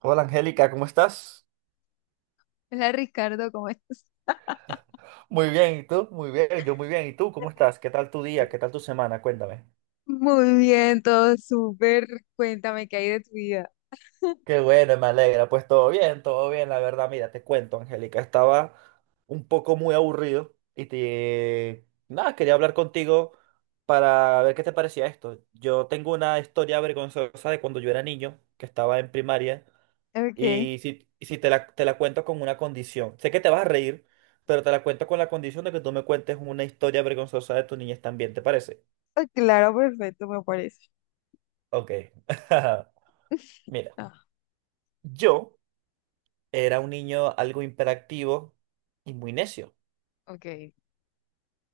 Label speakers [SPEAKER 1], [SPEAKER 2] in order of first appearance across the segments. [SPEAKER 1] Hola Angélica, ¿cómo estás?
[SPEAKER 2] Hola Ricardo, ¿cómo estás?
[SPEAKER 1] Muy bien, ¿y tú? Muy bien, yo muy bien. ¿Y tú cómo estás? ¿Qué tal tu día? ¿Qué tal tu semana? Cuéntame.
[SPEAKER 2] Muy bien, todo súper. Cuéntame qué hay de tu vida.
[SPEAKER 1] Qué bueno, me alegra. Pues todo bien, la verdad. Mira, te cuento, Angélica, estaba un poco muy aburrido Nada, quería hablar contigo para ver qué te parecía esto. Yo tengo una historia vergonzosa de cuando yo era niño, que estaba en primaria.
[SPEAKER 2] Okay.
[SPEAKER 1] Y si te la cuento con una condición, sé que te vas a reír, pero te la cuento con la condición de que tú me cuentes una historia vergonzosa de tu niñez también, ¿te parece?
[SPEAKER 2] Ah, claro, perfecto, me parece.
[SPEAKER 1] Ok. Mira,
[SPEAKER 2] Ah,
[SPEAKER 1] yo era un niño algo hiperactivo y muy necio.
[SPEAKER 2] ok.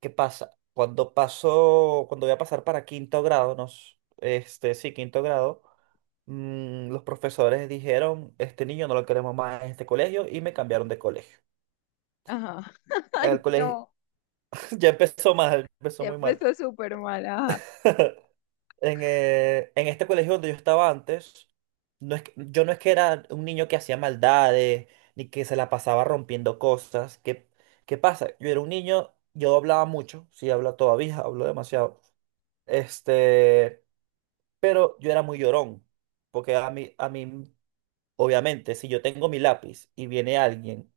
[SPEAKER 1] ¿Qué pasa? Cuando voy a pasar para quinto grado, sí, quinto grado, los profesores dijeron, este niño no lo queremos más en este colegio y me cambiaron de colegio.
[SPEAKER 2] Ajá. Ay,
[SPEAKER 1] El colegio
[SPEAKER 2] no.
[SPEAKER 1] ya empezó mal, empezó
[SPEAKER 2] Ya
[SPEAKER 1] muy mal.
[SPEAKER 2] empezó súper mal. Ajá.
[SPEAKER 1] En este colegio donde yo estaba antes, yo no es que era un niño que hacía maldades, ni que se la pasaba rompiendo cosas. ¿Qué pasa? Yo era un niño, yo hablaba mucho, sí hablo todavía, hablo demasiado. Este, pero yo era muy llorón, porque a mí, obviamente, si yo tengo mi lápiz y viene alguien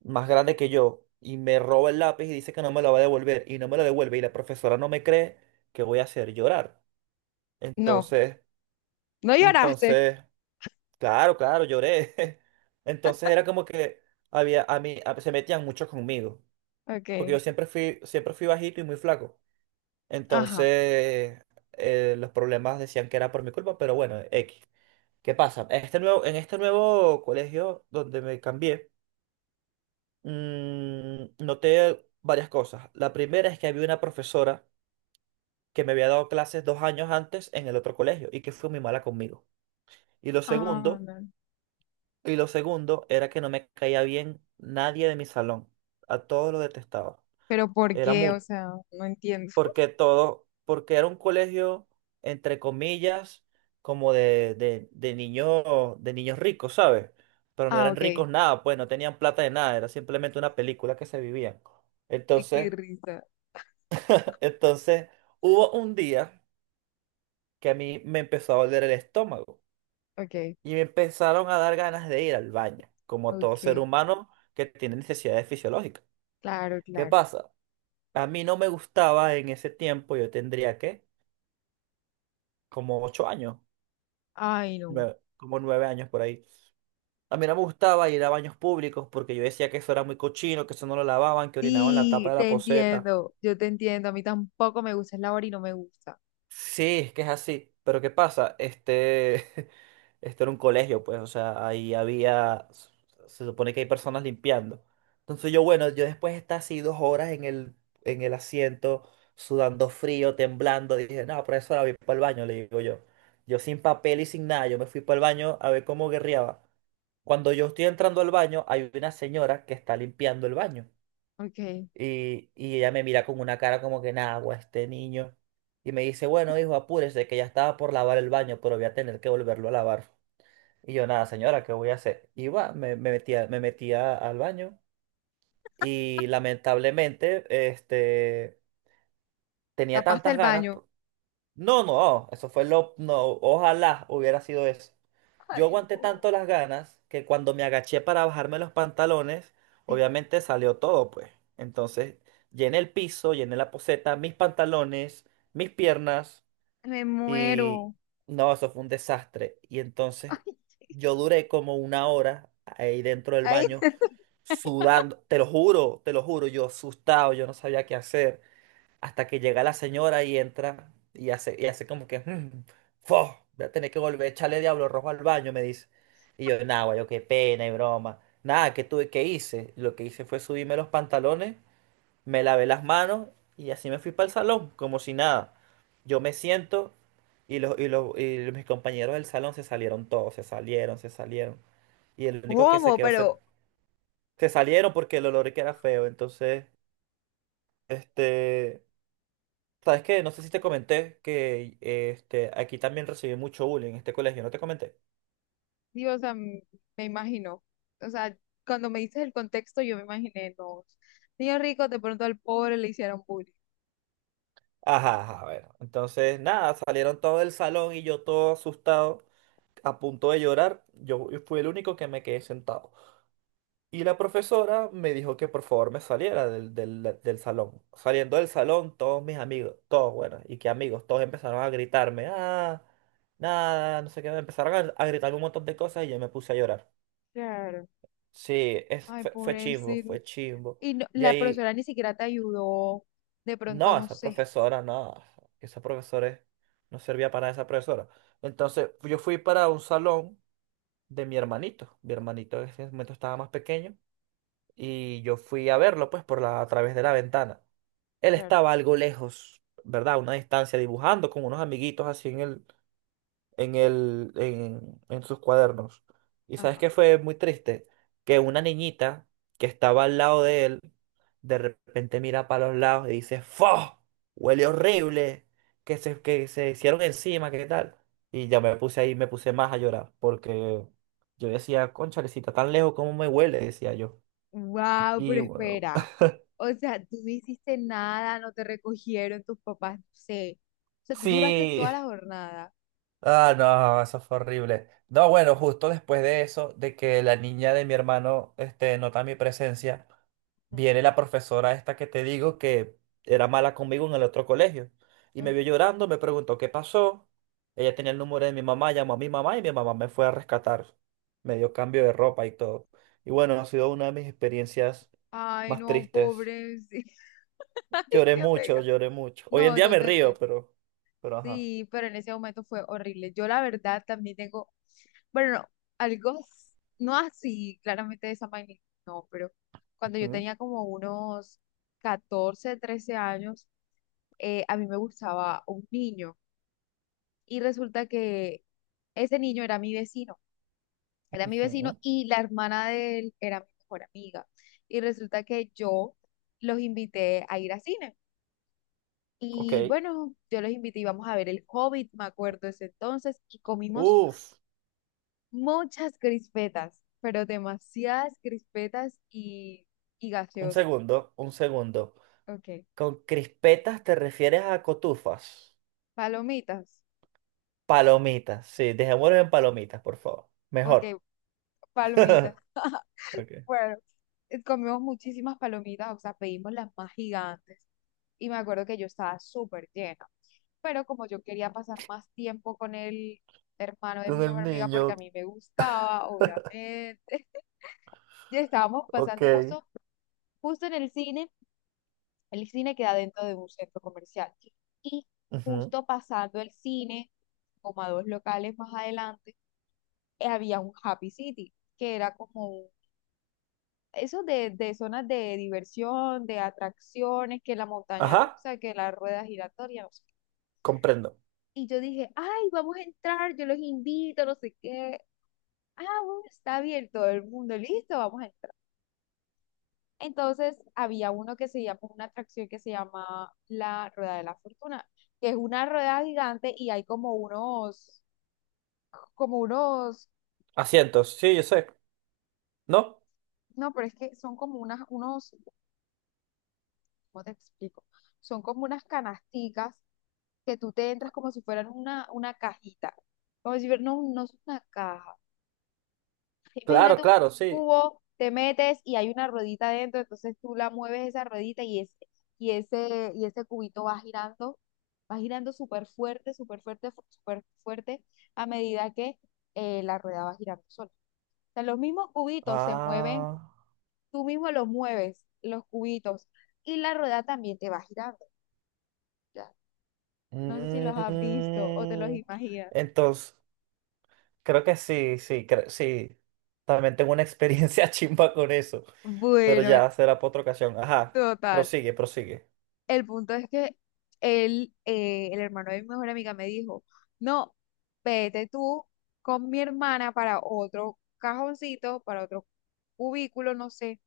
[SPEAKER 1] más grande que yo y me roba el lápiz y dice que no me lo va a devolver y no me lo devuelve y la profesora no me cree, ¿qué voy a hacer? Llorar.
[SPEAKER 2] No,
[SPEAKER 1] Entonces...
[SPEAKER 2] no lloraste.
[SPEAKER 1] Entonces, claro, claro, lloré. Entonces era como que había a mí a- se metían mucho conmigo, porque
[SPEAKER 2] Ok.
[SPEAKER 1] yo siempre fui bajito y muy flaco.
[SPEAKER 2] Ajá.
[SPEAKER 1] Entonces, los problemas decían que era por mi culpa, pero bueno, X. ¿Qué pasa? En este nuevo colegio donde me cambié, noté varias cosas. La primera es que había una profesora que me había dado clases 2 años antes en el otro colegio y que fue muy mala conmigo. Y lo
[SPEAKER 2] Ah,
[SPEAKER 1] segundo
[SPEAKER 2] no.
[SPEAKER 1] Y lo segundo era que no me caía bien nadie de mi salón. A todos lo detestaba.
[SPEAKER 2] Pero ¿por
[SPEAKER 1] Era
[SPEAKER 2] qué?
[SPEAKER 1] mood.
[SPEAKER 2] O sea, no entiendo.
[SPEAKER 1] Porque era un colegio, entre comillas, como de niños ricos, ¿sabes? Pero no
[SPEAKER 2] Ah,
[SPEAKER 1] eran
[SPEAKER 2] ok.
[SPEAKER 1] ricos
[SPEAKER 2] Ay,
[SPEAKER 1] nada, pues no tenían plata de nada, era simplemente una película que se vivían.
[SPEAKER 2] qué
[SPEAKER 1] Entonces,
[SPEAKER 2] risa.
[SPEAKER 1] entonces hubo un día que a mí me empezó a doler el estómago
[SPEAKER 2] Ok,
[SPEAKER 1] y me empezaron a dar ganas de ir al baño, como todo ser
[SPEAKER 2] ok.
[SPEAKER 1] humano que tiene necesidades fisiológicas.
[SPEAKER 2] Claro,
[SPEAKER 1] ¿Qué
[SPEAKER 2] claro.
[SPEAKER 1] pasa? A mí no me gustaba en ese tiempo, yo tendría que, como 8 años,
[SPEAKER 2] Ay, no.
[SPEAKER 1] como 9 años por ahí. A mí no me gustaba ir a baños públicos porque yo decía que eso era muy cochino, que eso no lo lavaban, que orinaban la tapa
[SPEAKER 2] Sí,
[SPEAKER 1] de la
[SPEAKER 2] te
[SPEAKER 1] poceta.
[SPEAKER 2] entiendo. Yo te entiendo. A mí tampoco me gusta el labor y no me gusta.
[SPEAKER 1] Sí, es que es así. Pero ¿qué pasa? Este era un colegio, pues, o sea, se supone que hay personas limpiando. Entonces yo, bueno, yo después de estar así 2 horas en el asiento, sudando frío, temblando, dije, no, profesora, voy para el baño, le digo yo. Yo sin papel y sin nada, yo me fui para el baño a ver cómo guerreaba. Cuando yo estoy entrando al baño, hay una señora que está limpiando el baño.
[SPEAKER 2] Ok.
[SPEAKER 1] Y ella me mira con una cara como que nada, güey, este niño. Y me dice, bueno, hijo, apúrese, que ya estaba por lavar el baño, pero voy a tener que volverlo a lavar. Y yo, nada, señora, ¿qué voy a hacer? Y va, me metía al baño. Y lamentablemente, este, tenía
[SPEAKER 2] Tapaste el
[SPEAKER 1] tantas ganas.
[SPEAKER 2] baño.
[SPEAKER 1] No, no, eso fue lo... No, ojalá hubiera sido eso. Yo
[SPEAKER 2] Ay,
[SPEAKER 1] aguanté tanto
[SPEAKER 2] no.
[SPEAKER 1] las ganas que cuando me agaché para bajarme los pantalones,
[SPEAKER 2] Te-
[SPEAKER 1] obviamente salió todo, pues. Entonces, llené el piso, llené la poceta, mis pantalones, mis piernas
[SPEAKER 2] Me
[SPEAKER 1] y
[SPEAKER 2] muero.
[SPEAKER 1] no, eso fue un desastre. Y entonces yo duré como 1 hora ahí dentro del
[SPEAKER 2] Ay,
[SPEAKER 1] baño
[SPEAKER 2] ay.
[SPEAKER 1] sudando, te lo juro, yo asustado, yo no sabía qué hacer hasta que llega la señora y entra y hace como que, "Mm, fo, voy a tener que volver a echarle diablo rojo al baño, me dice. Y yo, nada, guayo, qué pena y broma. Nada, ¿qué tuve que hice? Lo que hice fue subirme los pantalones, me lavé las manos y así me fui para el salón, como si nada. Yo me siento y mis compañeros del salón se salieron todos, se salieron, se salieron. Y el único que se
[SPEAKER 2] ¿Cómo?
[SPEAKER 1] quedó,
[SPEAKER 2] Pero,
[SPEAKER 1] se salieron porque el olor que era feo. Entonces, este... sabes que no sé si te comenté que este, aquí también recibí mucho bullying en este colegio, ¿no te comenté?
[SPEAKER 2] Dios, o sea, me imagino. O sea, cuando me dices el contexto, yo me imaginé, no. Niño rico, de pronto al pobre le hicieron bullying.
[SPEAKER 1] Ajá, ajá, bueno. Entonces, nada, salieron todo del salón y yo todo asustado, a punto de llorar. Yo fui el único que me quedé sentado. Y la profesora me dijo que por favor me saliera del salón. Saliendo del salón, todos mis amigos, todos, bueno, y qué amigos, todos empezaron a gritarme, ah, nada, no sé qué, empezaron a gritarme un montón de cosas y yo me puse a llorar.
[SPEAKER 2] Claro.
[SPEAKER 1] Sí, es,
[SPEAKER 2] Ay,
[SPEAKER 1] fue, fue chimbo,
[SPEAKER 2] pobrecito.
[SPEAKER 1] fue chimbo.
[SPEAKER 2] Y no-
[SPEAKER 1] De
[SPEAKER 2] la
[SPEAKER 1] ahí,
[SPEAKER 2] profesora ni siquiera te ayudó. De pronto,
[SPEAKER 1] no,
[SPEAKER 2] no
[SPEAKER 1] esa
[SPEAKER 2] sé.
[SPEAKER 1] profesora, no, esa profesora no servía para esa profesora. Entonces, yo fui para un salón de mi hermanito. Mi hermanito en ese momento estaba más pequeño y yo fui a verlo, pues, por la, a través de la ventana. Él
[SPEAKER 2] Claro.
[SPEAKER 1] estaba algo lejos, ¿verdad? A una distancia, dibujando con unos amiguitos así en el, en sus cuadernos. ¿Y sabes
[SPEAKER 2] Ajá.
[SPEAKER 1] qué fue muy triste? Que una niñita que estaba al lado de él, de repente mira para los lados y dice, ¡Fo! Huele horrible, que se hicieron encima, ¿qué tal? Y ya me puse ahí, me puse más a llorar, porque yo decía, conchalecita, tan lejos como me huele, decía yo.
[SPEAKER 2] Wow,
[SPEAKER 1] Y
[SPEAKER 2] pero
[SPEAKER 1] bueno,
[SPEAKER 2] espera. O sea, tú no hiciste nada, no te recogieron tus papás, no sé. O sea, tú duraste
[SPEAKER 1] sí,
[SPEAKER 2] toda la jornada.
[SPEAKER 1] Ah, no, eso fue horrible. No, bueno, justo después de eso, de que la niña de mi hermano, este, nota mi presencia,
[SPEAKER 2] Mm,
[SPEAKER 1] viene la profesora esta que te digo que era mala conmigo en el otro colegio. Y me
[SPEAKER 2] ok.
[SPEAKER 1] vio llorando, me preguntó qué pasó. Ella tenía el número de mi mamá, llamó a mi mamá y mi mamá me fue a rescatar. Me dio cambio de ropa y todo. Y bueno, ha sido una de mis experiencias
[SPEAKER 2] Ay,
[SPEAKER 1] más
[SPEAKER 2] no,
[SPEAKER 1] tristes.
[SPEAKER 2] pobre. Sí. Ay,
[SPEAKER 1] Lloré
[SPEAKER 2] qué
[SPEAKER 1] mucho,
[SPEAKER 2] pega.
[SPEAKER 1] lloré mucho. Hoy en
[SPEAKER 2] No,
[SPEAKER 1] día
[SPEAKER 2] yo
[SPEAKER 1] me
[SPEAKER 2] te
[SPEAKER 1] río,
[SPEAKER 2] entiendo.
[SPEAKER 1] pero ajá.
[SPEAKER 2] Sí, pero en ese momento fue horrible. Yo la verdad también tengo, bueno, no, algo, no así, claramente de esa magnitud, no, pero cuando yo
[SPEAKER 1] Ujú,
[SPEAKER 2] tenía como unos 14, 13 años, a mí me gustaba un niño. Y resulta que ese niño era mi vecino
[SPEAKER 1] ujú.
[SPEAKER 2] y la hermana de él era mi mejor amiga. Y resulta que yo los invité a ir a cine.
[SPEAKER 1] Ok.
[SPEAKER 2] Y bueno, yo los invité y vamos a ver El Hobbit, me acuerdo ese entonces, y comimos
[SPEAKER 1] Uf.
[SPEAKER 2] muchas crispetas, pero demasiadas crispetas y
[SPEAKER 1] Un
[SPEAKER 2] gaseosas.
[SPEAKER 1] segundo, un segundo.
[SPEAKER 2] Ok,
[SPEAKER 1] Con crispetas te refieres a cotufas.
[SPEAKER 2] palomitas,
[SPEAKER 1] Palomitas, sí, dejémoslo en palomitas, por favor. Mejor.
[SPEAKER 2] ok, palomitas.
[SPEAKER 1] Ok.
[SPEAKER 2] Bueno, comimos muchísimas palomitas, o sea, pedimos las más gigantes. Y me acuerdo que yo estaba súper llena. Pero como yo quería pasar más tiempo con el hermano de mi
[SPEAKER 1] Con el
[SPEAKER 2] mejor amiga, porque
[SPEAKER 1] niño,
[SPEAKER 2] a mí me gustaba, obviamente, ya estábamos
[SPEAKER 1] ok.
[SPEAKER 2] pasando justo, justo en el cine. El cine queda dentro de un centro comercial. Y
[SPEAKER 1] Ujú.
[SPEAKER 2] justo pasando el cine, como a dos locales más adelante, había un Happy City, que era como eso de zonas de diversión, de atracciones, que la montaña
[SPEAKER 1] Ajá,
[SPEAKER 2] rusa, que la rueda giratoria, no sé qué.
[SPEAKER 1] comprendo.
[SPEAKER 2] Y yo dije, ay, vamos a entrar, yo los invito, no sé qué. Ah, bueno, está bien, todo el mundo, listo, vamos a entrar. Entonces, había uno que se llama, una atracción que se llama la Rueda de la Fortuna, que es una rueda gigante y hay como unos,
[SPEAKER 1] Asientos, sí, yo sé. ¿No?
[SPEAKER 2] no, pero es que son como unas, unos, ¿cómo te explico? Son como unas canasticas que tú te entras como si fueran una cajita. Como si fuera, no, no es una caja.
[SPEAKER 1] Claro,
[SPEAKER 2] Imagínate un
[SPEAKER 1] claro, sí.
[SPEAKER 2] cubo, te metes y hay una ruedita dentro, entonces tú la mueves esa ruedita y y ese cubito va girando súper fuerte, súper fuerte, súper fuerte, a medida que la rueda va girando sola. O sea, los mismos cubitos se mueven,
[SPEAKER 1] Ah.
[SPEAKER 2] tú mismo los mueves, los cubitos, y la rueda también te va girando. Ya. No sé si los has visto o te los
[SPEAKER 1] mm,
[SPEAKER 2] imaginas.
[SPEAKER 1] entonces, creo que sí, sí, sí. También tengo una experiencia chimba con eso, pero
[SPEAKER 2] Bueno,
[SPEAKER 1] ya será por otra ocasión. Ajá,
[SPEAKER 2] total.
[SPEAKER 1] prosigue, prosigue.
[SPEAKER 2] El punto es que él, el hermano de mi mejor amiga me dijo, no, vete tú con mi hermana para otro cajoncito, para otro cubículo, no sé,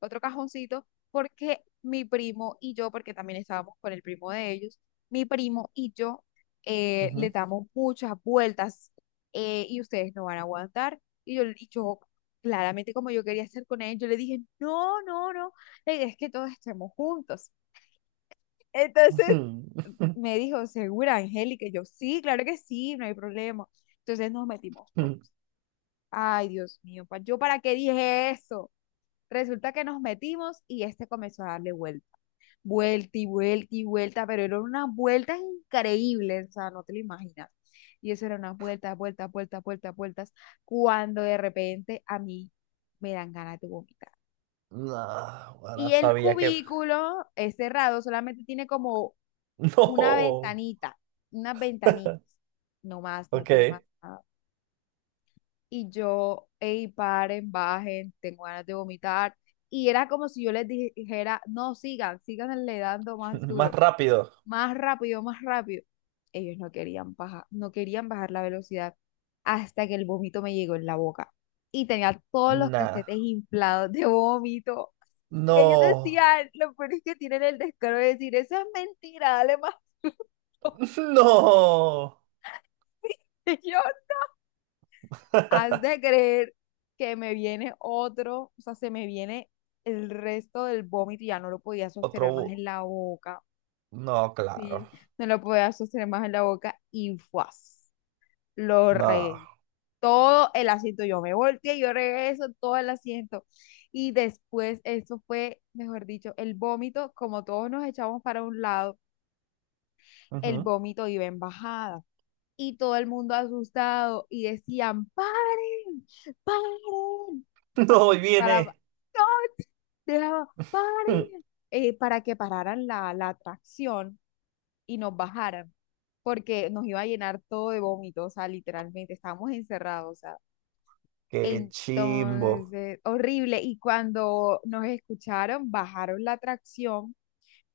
[SPEAKER 2] otro cajoncito, porque mi primo y yo, porque también estábamos con el primo de ellos, mi primo y yo le
[SPEAKER 1] Ujú.
[SPEAKER 2] damos muchas vueltas, y ustedes no van a aguantar. Y yo claramente como yo quería hacer con él, yo le dije, no, no, no, la idea es que todos estemos juntos. Entonces me dijo, ¿segura, Angélica? Y yo, sí, claro que sí, no hay problema. Entonces nos metimos todos. Ay, Dios mío, ¿yo para qué dije eso? Resulta que nos metimos y este comenzó a darle vuelta, vuelta y vuelta y vuelta, pero eran unas vueltas increíbles, o sea, no te lo imaginas. Y eso era unas vueltas, vueltas, vueltas, vueltas, vueltas, cuando de repente a mí me dan ganas de vomitar.
[SPEAKER 1] No,
[SPEAKER 2] Y
[SPEAKER 1] ahora
[SPEAKER 2] el
[SPEAKER 1] sabía que...
[SPEAKER 2] cubículo es cerrado, solamente tiene como una
[SPEAKER 1] No.
[SPEAKER 2] ventanita, unas ventanitas, no más, no
[SPEAKER 1] Ok.
[SPEAKER 2] tiene más nada. Y yo, hey, paren, bajen, tengo ganas de vomitar. Y era como si yo les dijera, no, sigan, sigan le dando más
[SPEAKER 1] Más
[SPEAKER 2] duro,
[SPEAKER 1] rápido.
[SPEAKER 2] más rápido, más rápido. Ellos no querían bajar, no querían bajar la velocidad hasta que el vómito me llegó en la boca. Y tenía todos los
[SPEAKER 1] Nah.
[SPEAKER 2] cachetes inflados de vómito. Y ellos
[SPEAKER 1] No.
[SPEAKER 2] decían, lo peor es que tienen el descaro de decir, eso es mentira, dale más duro.
[SPEAKER 1] No.
[SPEAKER 2] Señor, has de creer que me viene otro, o sea, se me viene el resto del vómito, y ya no lo podía
[SPEAKER 1] Otro...
[SPEAKER 2] sostener más
[SPEAKER 1] bu-
[SPEAKER 2] en la boca,
[SPEAKER 1] No, claro.
[SPEAKER 2] sí, no lo podía sostener más en la boca y ¡fuas! Lo
[SPEAKER 1] No.
[SPEAKER 2] regué. Todo el asiento, yo me volteé, yo regué eso todo el asiento. Y después, eso fue, mejor dicho, el vómito, como todos nos echamos para un lado, el
[SPEAKER 1] Ujú.
[SPEAKER 2] vómito iba en bajada. Y todo el mundo asustado y decían, paren, paren, pa-
[SPEAKER 1] No, ahí
[SPEAKER 2] para, no,
[SPEAKER 1] viene.
[SPEAKER 2] dejaba, paren, para que pararan la, la atracción y nos bajaran, porque nos iba a llenar todo de vómito, o sea, literalmente, estábamos encerrados, o sea,
[SPEAKER 1] Qué chimbo.
[SPEAKER 2] entonces, horrible, y cuando nos escucharon, bajaron la atracción,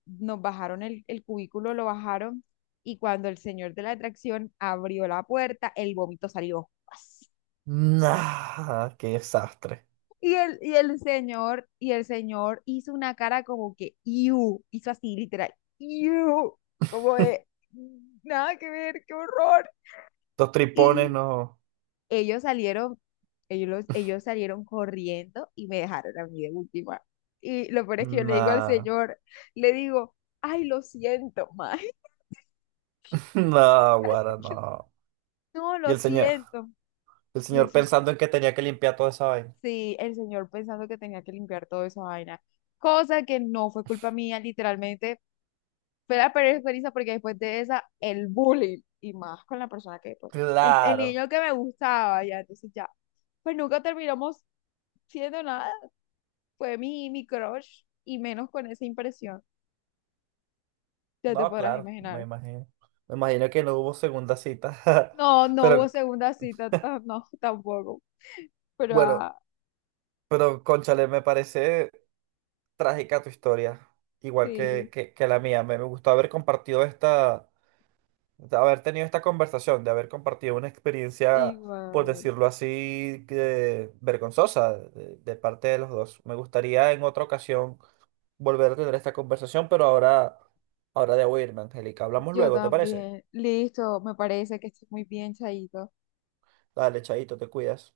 [SPEAKER 2] nos bajaron el cubículo, lo bajaron y cuando el señor de la atracción abrió la puerta, el vómito salió.
[SPEAKER 1] Nah. Qué desastre.
[SPEAKER 2] Y el señor hizo una cara como que, "Iu", hizo así, literal, "Iu", como de, nada que ver, qué horror.
[SPEAKER 1] Dos tripones,
[SPEAKER 2] Y
[SPEAKER 1] no.
[SPEAKER 2] ellos salieron, ellos salieron corriendo y me dejaron a mí de última. Y lo peor es que yo le digo al
[SPEAKER 1] Nah.
[SPEAKER 2] señor, le digo, ay, lo siento, maestro.
[SPEAKER 1] No, guara, no.
[SPEAKER 2] No,
[SPEAKER 1] Y
[SPEAKER 2] lo
[SPEAKER 1] el señor.
[SPEAKER 2] siento.
[SPEAKER 1] El
[SPEAKER 2] Y el
[SPEAKER 1] señor
[SPEAKER 2] señor,
[SPEAKER 1] pensando en que tenía que limpiar toda esa vaina.
[SPEAKER 2] sí, el señor pensando que tenía que limpiar toda esa vaina, cosa que no fue culpa mía, literalmente fue la peor experiencia porque después de esa, el bullying, y más con la persona que, pues, el
[SPEAKER 1] Claro,
[SPEAKER 2] niño que me gustaba, ya, entonces ya, pues nunca terminamos siendo nada, fue mi crush, y menos con esa impresión, ya te
[SPEAKER 1] no,
[SPEAKER 2] podrás
[SPEAKER 1] claro, me
[SPEAKER 2] imaginar.
[SPEAKER 1] imagino. Me imagino que no hubo segunda cita.
[SPEAKER 2] No, no hubo
[SPEAKER 1] Pero
[SPEAKER 2] segunda cita, no, tampoco, pero
[SPEAKER 1] bueno,
[SPEAKER 2] ah,
[SPEAKER 1] pero cónchale, me parece trágica tu historia, igual
[SPEAKER 2] sí,
[SPEAKER 1] que la mía. Me gustó haber compartido esta, de haber tenido esta conversación, de haber compartido una experiencia, por
[SPEAKER 2] igual.
[SPEAKER 1] decirlo así, que, vergonzosa de parte de los dos. Me gustaría en otra ocasión volver a tener esta conversación, pero ahora, ahora debo irme, Angélica. Hablamos
[SPEAKER 2] Yo
[SPEAKER 1] luego, ¿te parece?
[SPEAKER 2] también. Listo, me parece que estoy muy bien, Chaito.
[SPEAKER 1] Dale, chaito, te cuidas.